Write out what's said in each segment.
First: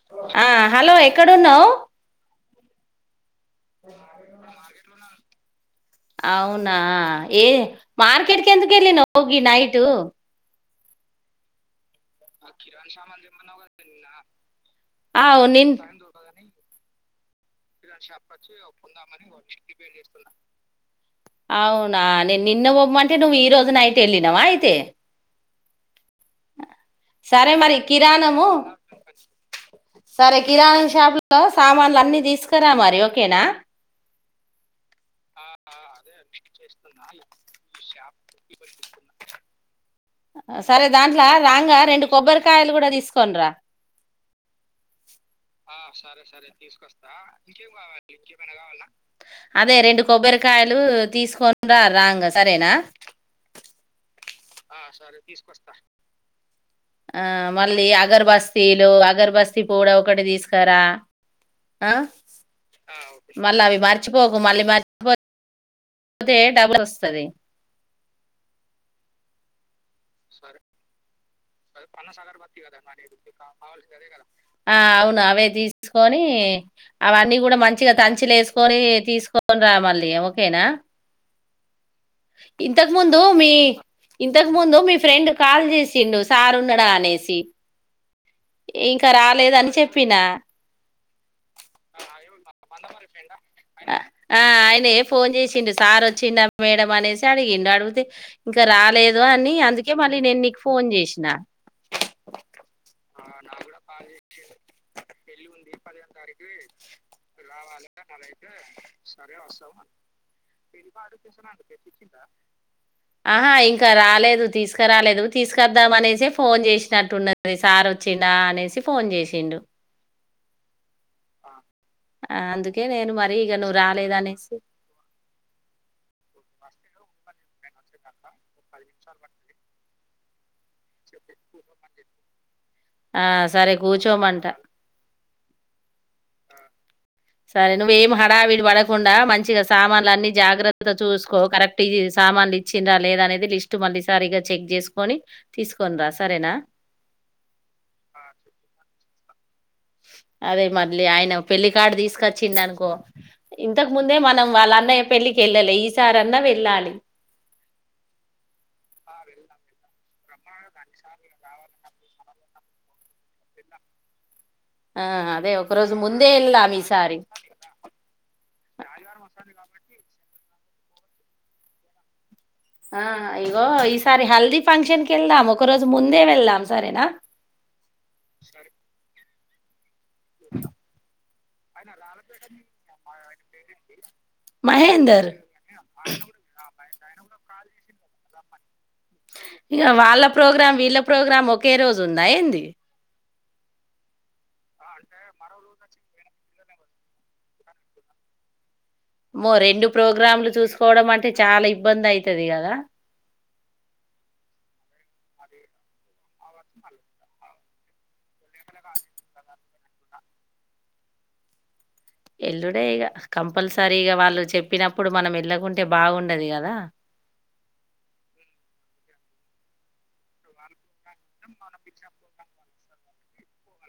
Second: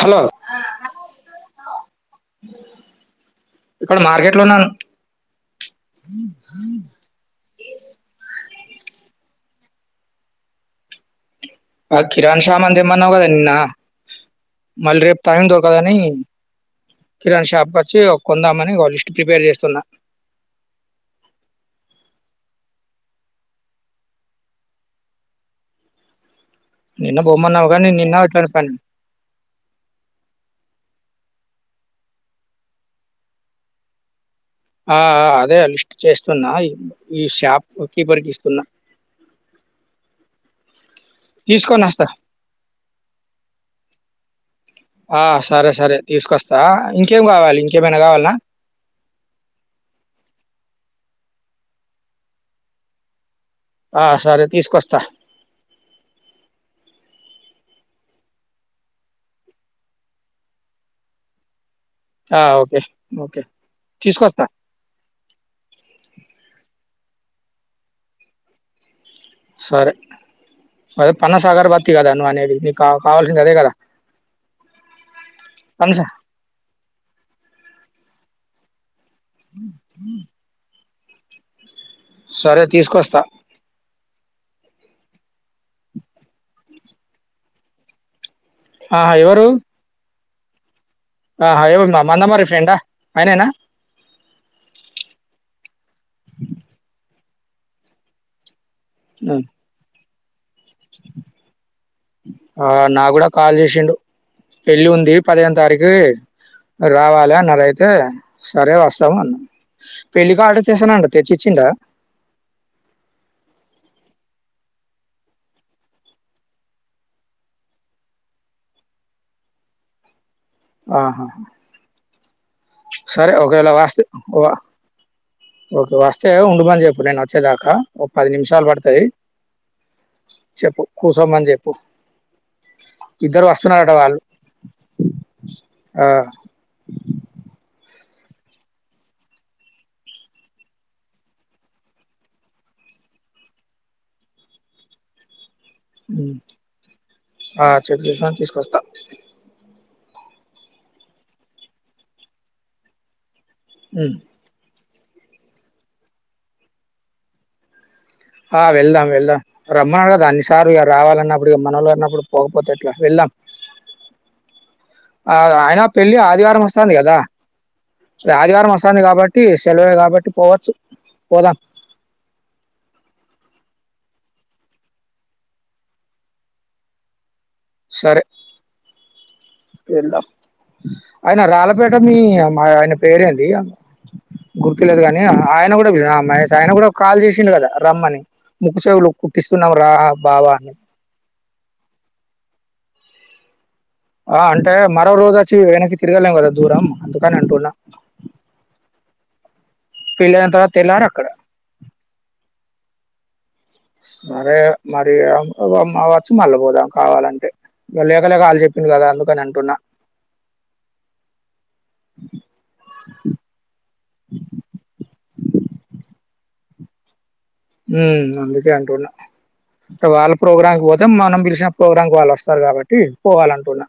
Hello ఆ hello ఎక్కడున్నావ్ అ అవునా ఏ మార్కెట్ ఎందుకు వెళ్లినావ్ గీ నైట్ కిరానా సామాను తెమ్మన్నావు కదా నిన్న మళ్ళ రేపు అవు టైమ్ నిన్ దొరకదు అని కిరానా షాపు అవునా నేను నిన్న పొమ్మంటే అంటే నువ్వు ఈ రోజు నైట్ వెళ్ళినవా అయితే నిన్న సరే బొమ్మన్నావు మరి కానీ నిన్న కిరాణము ఇట్లాంటి పని సరే కిరాణం షాపులు సామాన్లు అన్ని తీసుకురా మరి ఓకేనా ఆ అదే లిస్ట్ చేస్తున్నా ఈ షాప్ కీపర్కి ఇస్తున్నా సరే దాంట్లో రాంగా తీసుకొని వస్తా రెండు కొబ్బరికాయలు కూడా తీసుకోని రా ఆ సరే సరే తీసుకొస్తా ఇంకేం కావాలి ఇంకేమైనా కావాలనా అదే రెండు కొబ్బరికాయలు తీసుకొని రా రాంగ సరేనా ఆ సరే తీసుకొస్తా ఆ మళ్ళీ అగర్బస్తీలు అగర్బస్తీ పూడ ఒకటి తీసుకరా ఆ ఆ ఓకే ఓకే మళ్ళీ అవి మరిచిపోకు తీసుకొస్తా మళ్ళీ మరిచిపో పోతే డబుల్ వస్తది సరే సరే అదే పన్న సాగర్ బత్తి కదా నువ్వు అనేది నీకు కావాల్సింది అదే కదా ఆ అవును అవే పనస తీసుకొని అవన్నీ గుడా మంచిగా తంచిల వేసుకొని తీసుకొని రా మళ్ళీ ఓకేనా సరే ఇంతకు ముందు తీసుకొస్తా మీ ఇంతకు ముందు మీ ఫ్రెండ్ కాల్ చేసిండు సార్ ఉన్నాడా అనేసి ఇంకా ఆహా ఎవరు రాలేద్ అని చెప్పిన ఆహా! ఎవరు మ మందమర్రి ఫ్రెండా? ఆయనేనా? ఆ ఆయన ఫోన్ చేసిండు సార్ వచ్చిండ మేడం అనేసి తడిగిండు అడుగుతే ఇగ రాలేదు హ్మ్. అని అందుకే మళ్లీ నేను నీకు ఫోన్ చేసిన నా కూడా కాల్ చేసిండు పెళ్ళి ఉంది పదిహేను తారీఖు రావాలా అన్నదైతే సరే వస్తాము అన్నా పెళ్ళి కార్డు చేశాడంట తెచ్చి ఇచ్చిండా లేదు తీసుకురాలేదు తీసుకద్దాం అనేసి ఫోన్ చేసినట్టున్నారు ఇస్ సార్ వచ్చిడా అనేసి ఫోన్ చేసిండు ఆహా ఆ అందు సరే ఒక వేల వస్తే ఓకువ ఓకే వస్తే ఉండు ఉ అని చెప్పు నేను వచ్చేదాకా ఒక పది నిమిషాలు పడుతది చెప్పు కూసోమని చెప్పు ఆ సరే కూర్చోమంట ఆ సరే నువ్ ఏం హడావిడి వడకుండా మంచిగా సామాన్లు అన్ని జాగ్రత్తగా చూసుకో కరెక్ట్ ఇ సామాన్లు ఇచ్చిన్ రా లేదా అనేది లిస్ట్ మళ్ళీ సారిగా చెక్ చేసుకొని తీసుకొని రా సరేనా ఆ చెక్ చేసాను తీసుకొస్తా అదే మళ్ళీ ఆయన పెళ్లికార్డు తీసుకచ్చింది అనుకో ఇంతకు హ్మ్. ముందే మనం వాళ్ళ అన్నయం పెళ్ళికి వెళ్ళాలే ఈసారి అన్నా వెళ్ళాలి ఆ వెళ్దాం వెళ్దాం రమ్మన్నారు గదా అన్నిసార్ ఇగ రావాలన్నప్పుడు ఇగ మనోళ్ళన్నప్పుడు పోకపోతే ఎట్లా వెళ్దాం ఆ అదే ఒక ఆయన రోజు పెళ్లి ముందే ఆదివారం వెళ్దాం వస్తాంది ఈసారి గదా ఆదివారం వస్తాంది కాబట్టి సెలవే కాబట్టి పోవచ్చు పోదం ఆ ఇగో ఈసారి హల్దీ ఫంక్షన్ కి వెళ్దాం ఒక రోజు ముందే వెళ్ళాం సరేనా సరే వెళ్దాం ఆయన రాళ్లపేట మీ మా ఆయన పేరేన్ ఇయ్య గుర్తులేదు గాని మహేందర్ ఆయన గుడా విజయ మహేష్ ఆయన గూడం కాల్ చేసిండు గదా రమ్మని ముక్కుచేవులు ఇగ వాళ్ళ ప్రోగ్రామ్ వీళ్ళ ప్రోగ్రామ్ ఒకే రోజు ఉందా ఏంది ఆ అంటే మరో రోజు వచ్చి వెనక్కి తిరిగలేమ్ గదా దూరం అందుకనే అంటున్న మో రెండు ప్రోగ్రామ్లు తెల్లారి చూసుకోవడం అక్కడ. అంటే చాలా ఇబ్బంది అయితది గదా సరే మరి, ఆ వచ్చి మళ్ళీ పోదాం కావాలంటే, లేక లేక ఆళ్ళు చెప్పింర్రు కదా అందుకని అంటున్నా. ఎల్లుడే ఇగ, కంపల్సరీగా వాళ్ళు చెప్పినప్పుడు మనం వెళ్ళకుంటే బాగుండది కదా. మ్మ్ అందుకే అంటున్నా, ఇంక వాళ్ళ ప్రోగ్రాంకి పోత్ మనం పిల్సిన ప్రోగ్రామ్కు వాళ్ళు ఒస్తరు కాబట్టి. కి పోవాలంటున్నా.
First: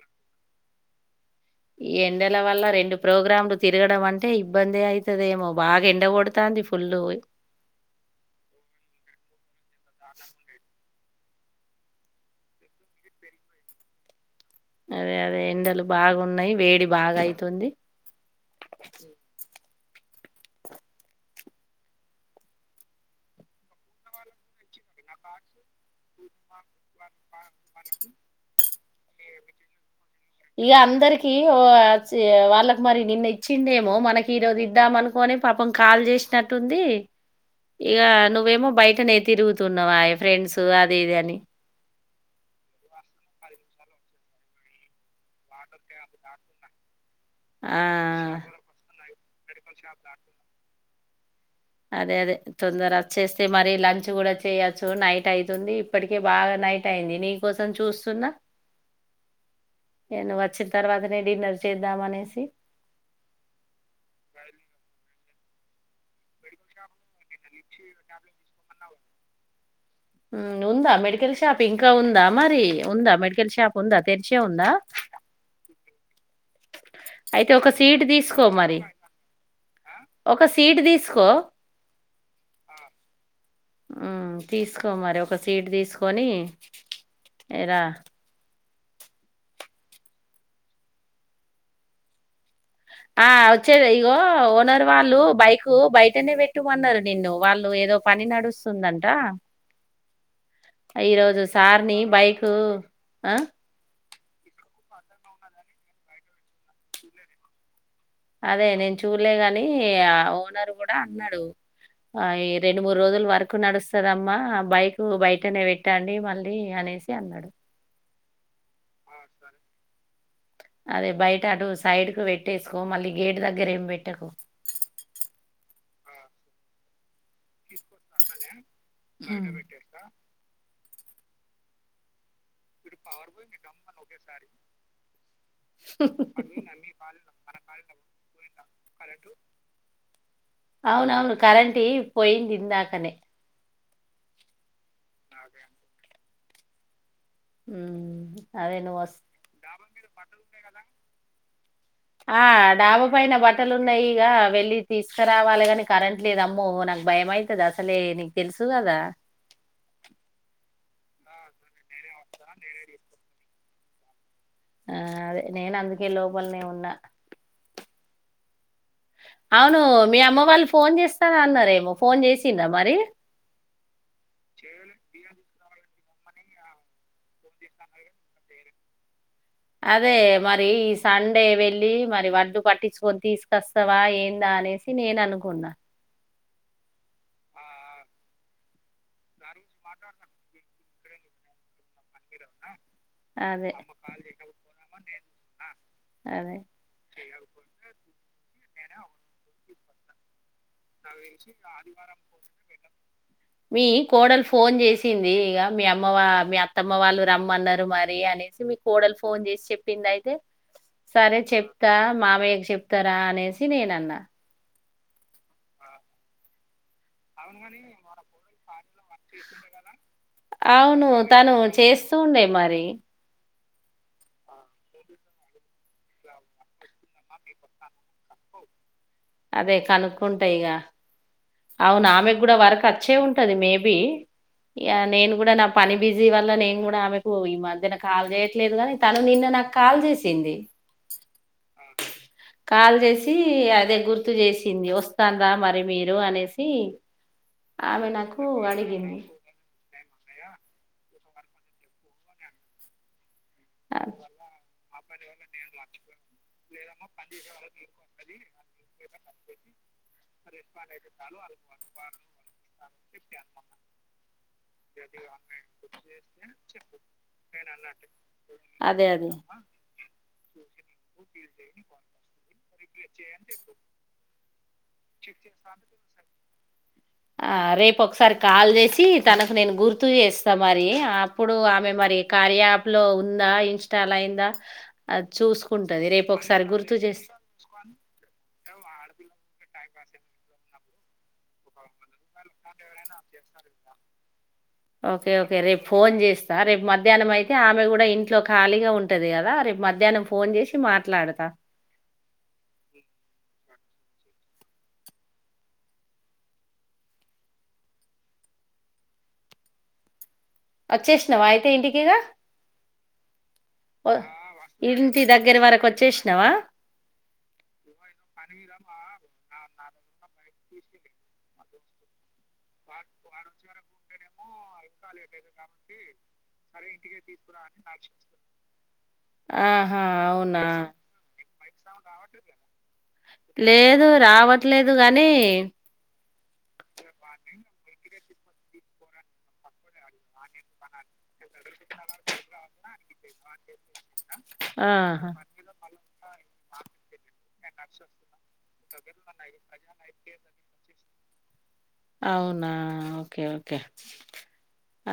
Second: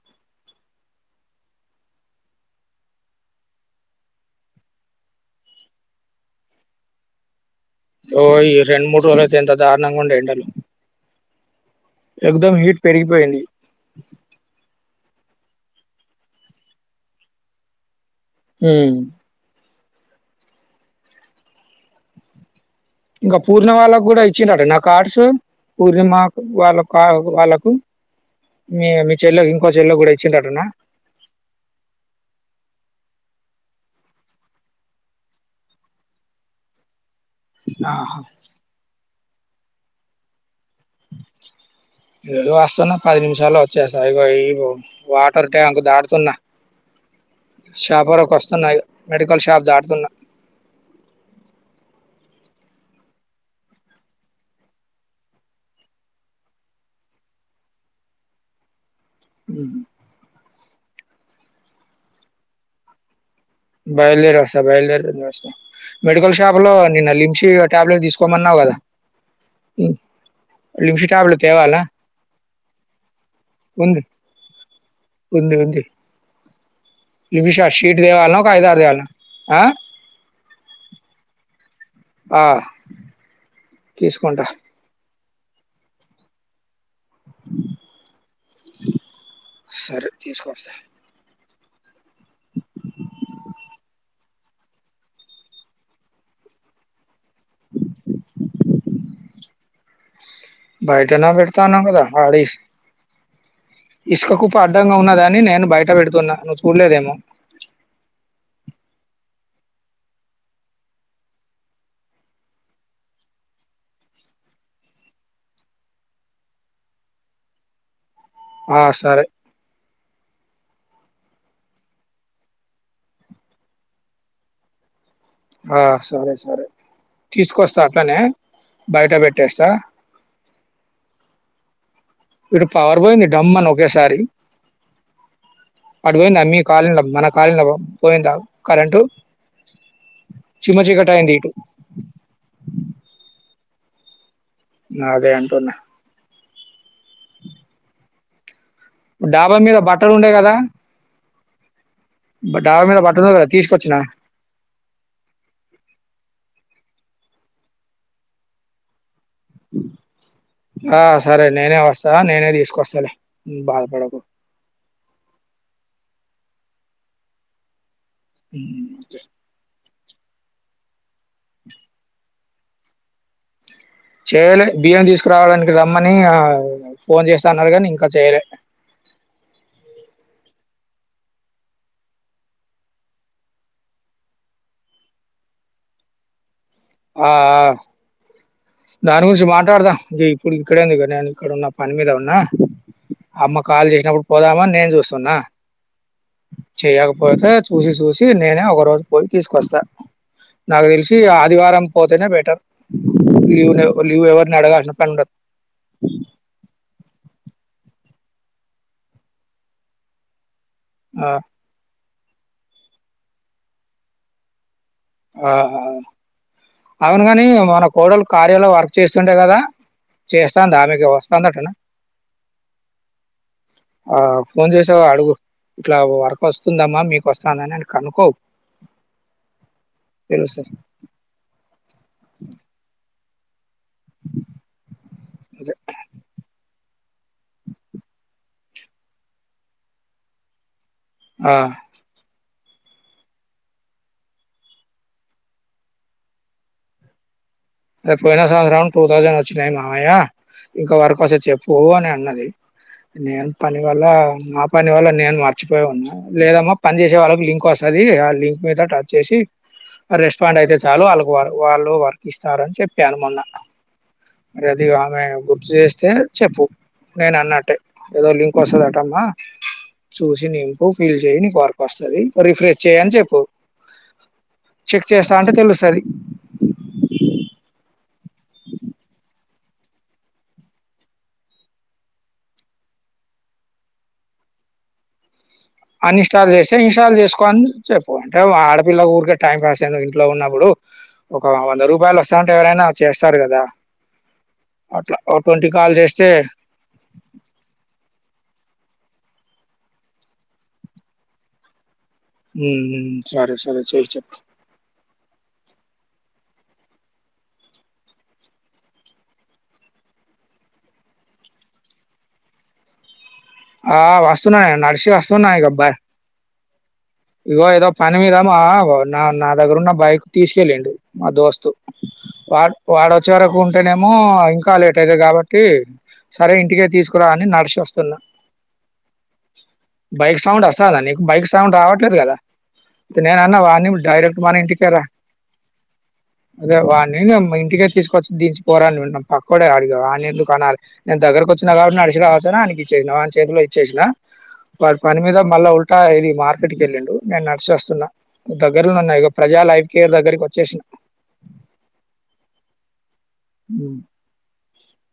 ఈ ఎండల వల్ల రెండు ప్రోగ్రాంలు తిరగడం అంటే ఇబ్బంది అయితదేమో, బాగా ఎండ కొడతాంది ఫుల్లుపోయి. ఓ, ఈ రెండుమూడు రోజులయితే ఎంత త్ దారుణంగ ఉండే ఎండలు. ఏక్ దమ్ హీట్ పెరిగిపోయింది అదే అదే ఎండలు బాగున్నాయి వేడి బాగా అయితుంది ఉ ఇంకా పూర్ణ వాళ్ళకు గుడా ఇచ్చిరంటన నా కార్డ్స్ పూర్ణిమకు వాళ్ళకు క వాళ్ళకు మీ చెల్లా కు ఇంకో చెల్లా కు గూడ ఇగ అందరికిీ, ఓ చే వాళ్ళకు మరి నిన్న ఇచ్ చ్చిండేమో మనకి ఈరోజు ఇద్దాం అనుకోని, పాపం కాల్ చేసినట్టుంది. ఇగా, ఆహా. నువ్వేమో బయటనే ఎత్ తిరుగుతున్నవాయే ఫ్రెండ్స్ తి త్ అదీ ఇది అని. ఇగో అస్తున్నా, పది నిమిషాల్లో వచ్చేస్తా. ఇగో ఈ వాటర్ ట్యాంక్ దాడుతున్నా. ఆ షాప్ వరకు వస్తున్నా ఇగ. మెడికల్ షాప్ దాటుతున్నా. అదే అదే తొందర అచ్చేస్తే, మరి లంచ్ కూడా చేయొచ్చు నైట్ అయితుంది. ఇప్పటికే బాగా నైట్ అయింది, నీ కోసం చూస్తున్నా. ఉమ్. ఇగ నువచ్చిం త్ తర్వాతనే డిన్నర్ చేద్దాం అనేసి. బయల్దేరోస్తా బయల్దేరినొస్తా. మెడికల్ షాప్ లో, నిన్న లింసి కట్ టాబ్లెట్ తీసుకోమన్నావు కదా. ఉమ్ ఉందా, లిమ్షి మెడికల్ టాబ్లెట్ షాప్ తేవాలా ఇంకా ఉందా మరి? ఉందా మెడిక్ కల్ షాప్ ఉందా, ఉంది తెరిచే ఉందా? ఉంది ఉంది అయితే లిమిషా ఒక షీట్ సీటు తేవాలనా తీసుకో ఒక ఐదారు మరి తేవాలనా ఆ ఒక సీటు తీసుకో ఆ ఉ తీసుకుంటా తీసుకోమరి ఒక సీటు తీసుకొని ఎరా సరే, తీసుకోస్తా. ఆ వచ్చేదే ఇగో ఓనర్ వాళ్ళు బైకు బైటనే పెట్టుమన్నారు నిన్ను వాళ్ళు ఏదో పని నడుస్తుందంట బయటనా ఈరోజు సార్ పెడతాన్నాం ని కదా బైకు ఆడేసి ఆ ఇసుక కుప్ప అడ్డంగా ఉన్నదని నేను బయట పెడుతున్నా నువ్వు చూడలేదేమో అదే నేను చూడలే గాని ఓనర్ కూడా అన్నాడు ఆ ఈ రెండు మూడు రోజులు వర్క్ నడుస్తదమ్మా బైక్ బయటనే పెట్టండి మళ్ళీ అనేసి అన్నాడు ఆ సరే అదే బయట అటు సైడ్ కు పెట్టేసుకో మళ్ళీ గేటు దగ్గర ఏమి పెట్టకు ఆ సరే సరే తీసుకొస్తా అట్లనే బయట హ్మ్. పెట్టేస్తా ఇటు పవర్ పోయింది డమ్ అని ఒకేసారి అటు పోయింది అన్ని కాలనీ మన కాలనీ లా పోయిందా కరెంటు చిమ్మ చీకటి అయింది అవునవును ఇటు కరెంట్ పోయింది ఇందాకనే అదే అంటూన్న హ్మ్. అదే నువ్వు వస్త డాబా మీద బట్టలు ఉండే కదా ఆ బ- మీద డాబా పైన ఉండే కదా బట్టలు తీసుకొచ్చిన ఉన్నాయి ఇగ వెళ్ళి తీసుకురావాలి కాని కరెంట్ లేదు అమ్ మోళనాకు భయంమైతది అసలే నీకు తెలుసు కదా ఆ సరే నేనే వస్ తవా నేనే తీసుకొస్తాలే ఉమ్మ్ బాధపడకు ఆ అదే నేను అందుకే లోపలనే ఉన్నా ఊ చే అవును మీ అమ్మ వాళ్ళు ఫోన్ చేస్తార అన్నారేమో ఫోన్ చేసిందా మరి చేలే బియ్యం తీసుకురావడానికి రా మ్మని ఆ ఫోన్ చేస్తా అన్నారు కాని ఇంకా చేయలే అదే మరి ఈ సండే వెళ్ళి మరి వడ్డు పట్టిచుకొని తీసుకొస్తావా ఏందా అనేసి నేను అనుకున్నా. ఆ దానిగుంచి మా దాడదా ఇంగెపుడి గి ఇక్కడ నినే అక్కడ పని మీద ఉన్నా అమ్మ అదే కాల్ చేసినప్పుడు పోదామాని నేను చూస్తున్నా అదే చేయకపోతే చూసి చూసి నేనే ఒకరోజు పోయి తీసుకొస్తాను నాకు తెలిసి ఆదివారం పోతేనే బెటర్. మీ లీవ్‌ని లీవ్ కోడల్ ఎవరిని ఫోన్ అడగాల్సిన పనుండదు. చేసింది ఇగ మీ అమ్మ వా మీ అత్తమ్మ వాళ్ళు రమ్మన్నర్. మరి అనేసి మీ కోడల్ ఫోన్ చేసి చెప్పింది ఐతే ఆ! సరే చెప్తా మామయ్యకు చెప్త రా, అనేసి నేనన్నా. ఆ హా చేస్తుండే గదా! చేస్తాందా? ఆమెకి అవును, తను వస్తాందటనా? చేస్తూ ఉండే మరి. ఆ ఫోన్ చేసావ అడుగు. ఇట్లా వర్క్ వస్తుందమ్మా, మీకు వస్తాందా అని కనుక్కో. అదే కనుక్కుంటా ఇగ. తెలుస్తది అవును ఆమె కూడా వరకు వచ్చే ఉంటా అది మేబ నేను కూడా నా అదే పని బిజీ వల్ల నేను కూడా ఆమెకు ఈ మధ్యన కాల్ చేయట్లేదు కాగాని తను నిన్న నాకు కాల్ చేసింది ఆ కాల్ చేసి అదే గుర్తు చేసింది వస్తాను రాా మరి మీరు అనే సి పోయిన సంవత్సరం టూ తౌసండ్ ఒచ్చినయ్ నాక్ మావయ్య, ఇంక వర్క్ ఒస్తే చెప్పూ అని అన్నది. నేన్ పని వల్లా నాప్ పని వల్ల నేను మర్చిపోయి ఉన్నా లేదమ్మా పనిచేసే వాళ్ళ లిక్ వస్తుంది ఆ లింక్ మీద టచ్ చేసి రెస్ట్ ఫండ్ అయితే చాలు వాళ్ళకుారు వాళ్ళు వర్క్ ఇస్త కర్న్ చెప్పాను మొన్న మ అది ఆమె గుర్తు చేస్తే చెప్పు నేను అన్నట్టే ఏదో లింక్ అదే వస్తుందటమ్మా అదే చూసింపు ఫీల్ చే నీ వకు వస్తుంది రిఫ్రెష్ చేని చెప్పు చె చెక్తే సాధ వవసాయ ఆ రేపు ఒకసారి కాల్ చేసి తనకు నేను గుర్తు చేస్తా మరి అప్పుడు ఆమె మరి కారయాప్ లో ఉందా ఇన్స్టల్ అయిందా చూసుకుంటది అన్ రేపు ఇన్స్టాల్ ఒకసారి చేస్తే గుర్తు ఇన్స్టాల్ చేస్త చేసుకోని చెప్పు అంటే ఆడపిల్ల కూ టైం పాస్ అయింది ఇంట్లో ఉన్నప్పుడు ఒక వంద రూపాయలు వస్తాంటే ఎవరైనా చేస్తారు కదా అట్లా ఓకే ఓ ఓకే ట్వంటీ రేపు కాల్ ఫోన్ చేస్తే చేస్తా రేపు మధ్యాహ్నం అయితే ఆమె కూడా ఇంట్లో ఖాళీగా ఉంటది కదా రేపు మధ్యాహ్నం ఫోన్ చేసి మాట్లాడతా ఉమ్ సరే సరే చెయ్ చెయ్ వచ్చేసినావా అయితే ఇంటికిగా ఆ ఓ- వాస్తుూన్నా నర్సి ఇంటి వస్తన్నా దగ్గర వరకు గబ్బా వచ్చేసినావా ఇ ఏదో పనిమిదమా నా దగ్గర ఉన్న బైక్ తీసుకెళ్ళండి మా దోస్తు వా వాడ వచ్చే వరకు ఉంటేనేమో ఇంకా కా లేట్ అయిది కాబట్టి సరే ఇంటికే తీసుకురాాలని నడిసి వస్తున్నా ఆహా బైక్ అవునా సౌండ్ వస్తుంద నీకు బైక్ సౌండ్ రావట్టి దు కదా నేన అన్నా వాని లేదు డైరెక్ట్ మన రావట్లేదు ఇంటికరా గాని అదే వాడి ఇంటికే తీసుకొచ్చ దించి పోరాను పక్కడే అడిగా వాని ఎకు కొనాలి నేను దగ్గరకి వచ్చి కాబటి నడిసి కావసా అనికి ఇచ్చేసా చేతిలో ఇచ్చేసిన ప పని ఆహా మీద మలా ఉల్ కా ఏది మ ఇక్కడికి వెళ్ళిండు నేను నడిసోస్తున్న దగ్గరన్న ఇక ప్రజా లైఫ్ కేర్ దగ్గరికి వచ్చేసినా అవునా ఓకే ఓకే ఉమ్.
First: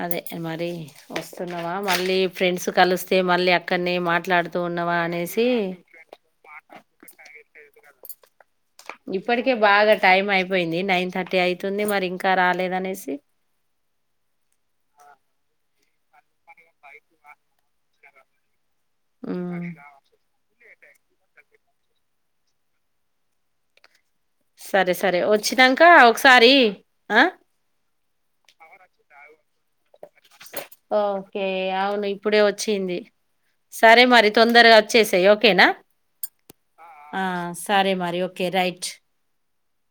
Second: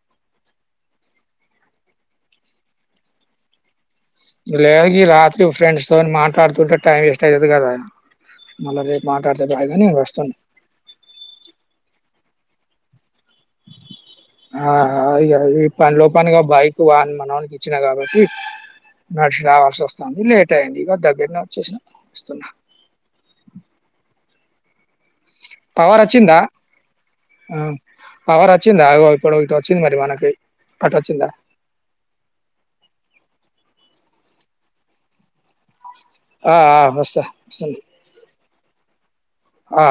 అదే మరి వస్తున్నావా మళ్ళీ ఫ్రెండ్స్ కలిస్తే మళ్ళీ అక్కడనే మాట్లాడుతూ లేదు ఉన్నావా ఈ అనేసి రాత్రి ఫ్రెండ్స్ తోని మాట్లాడుతుంటే టైమ్ వేస్ట్ అయధు కదా మళ్ళీ రేపు మాట్లాడితే ఇప్పటికే బాగా నేను టైం వస్తాను అయిపోయింది నైన్ థర్టీ అయితుంది మరి ఇంకా రాలేదనే సే ఆ అ ఇక పని లో పనికిగా బైక్ వాన్ మనవానికి ఇచ్చినా కాబట్టి నషరా ఉమ్. వల్ స వస్తాంది లేట్ అయింది ఇగ దగ్గర్నే చూసిన ఇస్తున్నా సరే సరే వాచ్ వచ్చినాక ఒకసారి ఆ పవర్ వచ్చిందా ఇప్పుడు ఇంకా ఓకే అవును ఇప్పుడే వచ్చింది సరే మరి తొందరగా వచ్చేసాయి ఓకేనా ఆ, వస్తా ఆ వస్తున్నా సరే మరి ఓకే రైట్ ఆ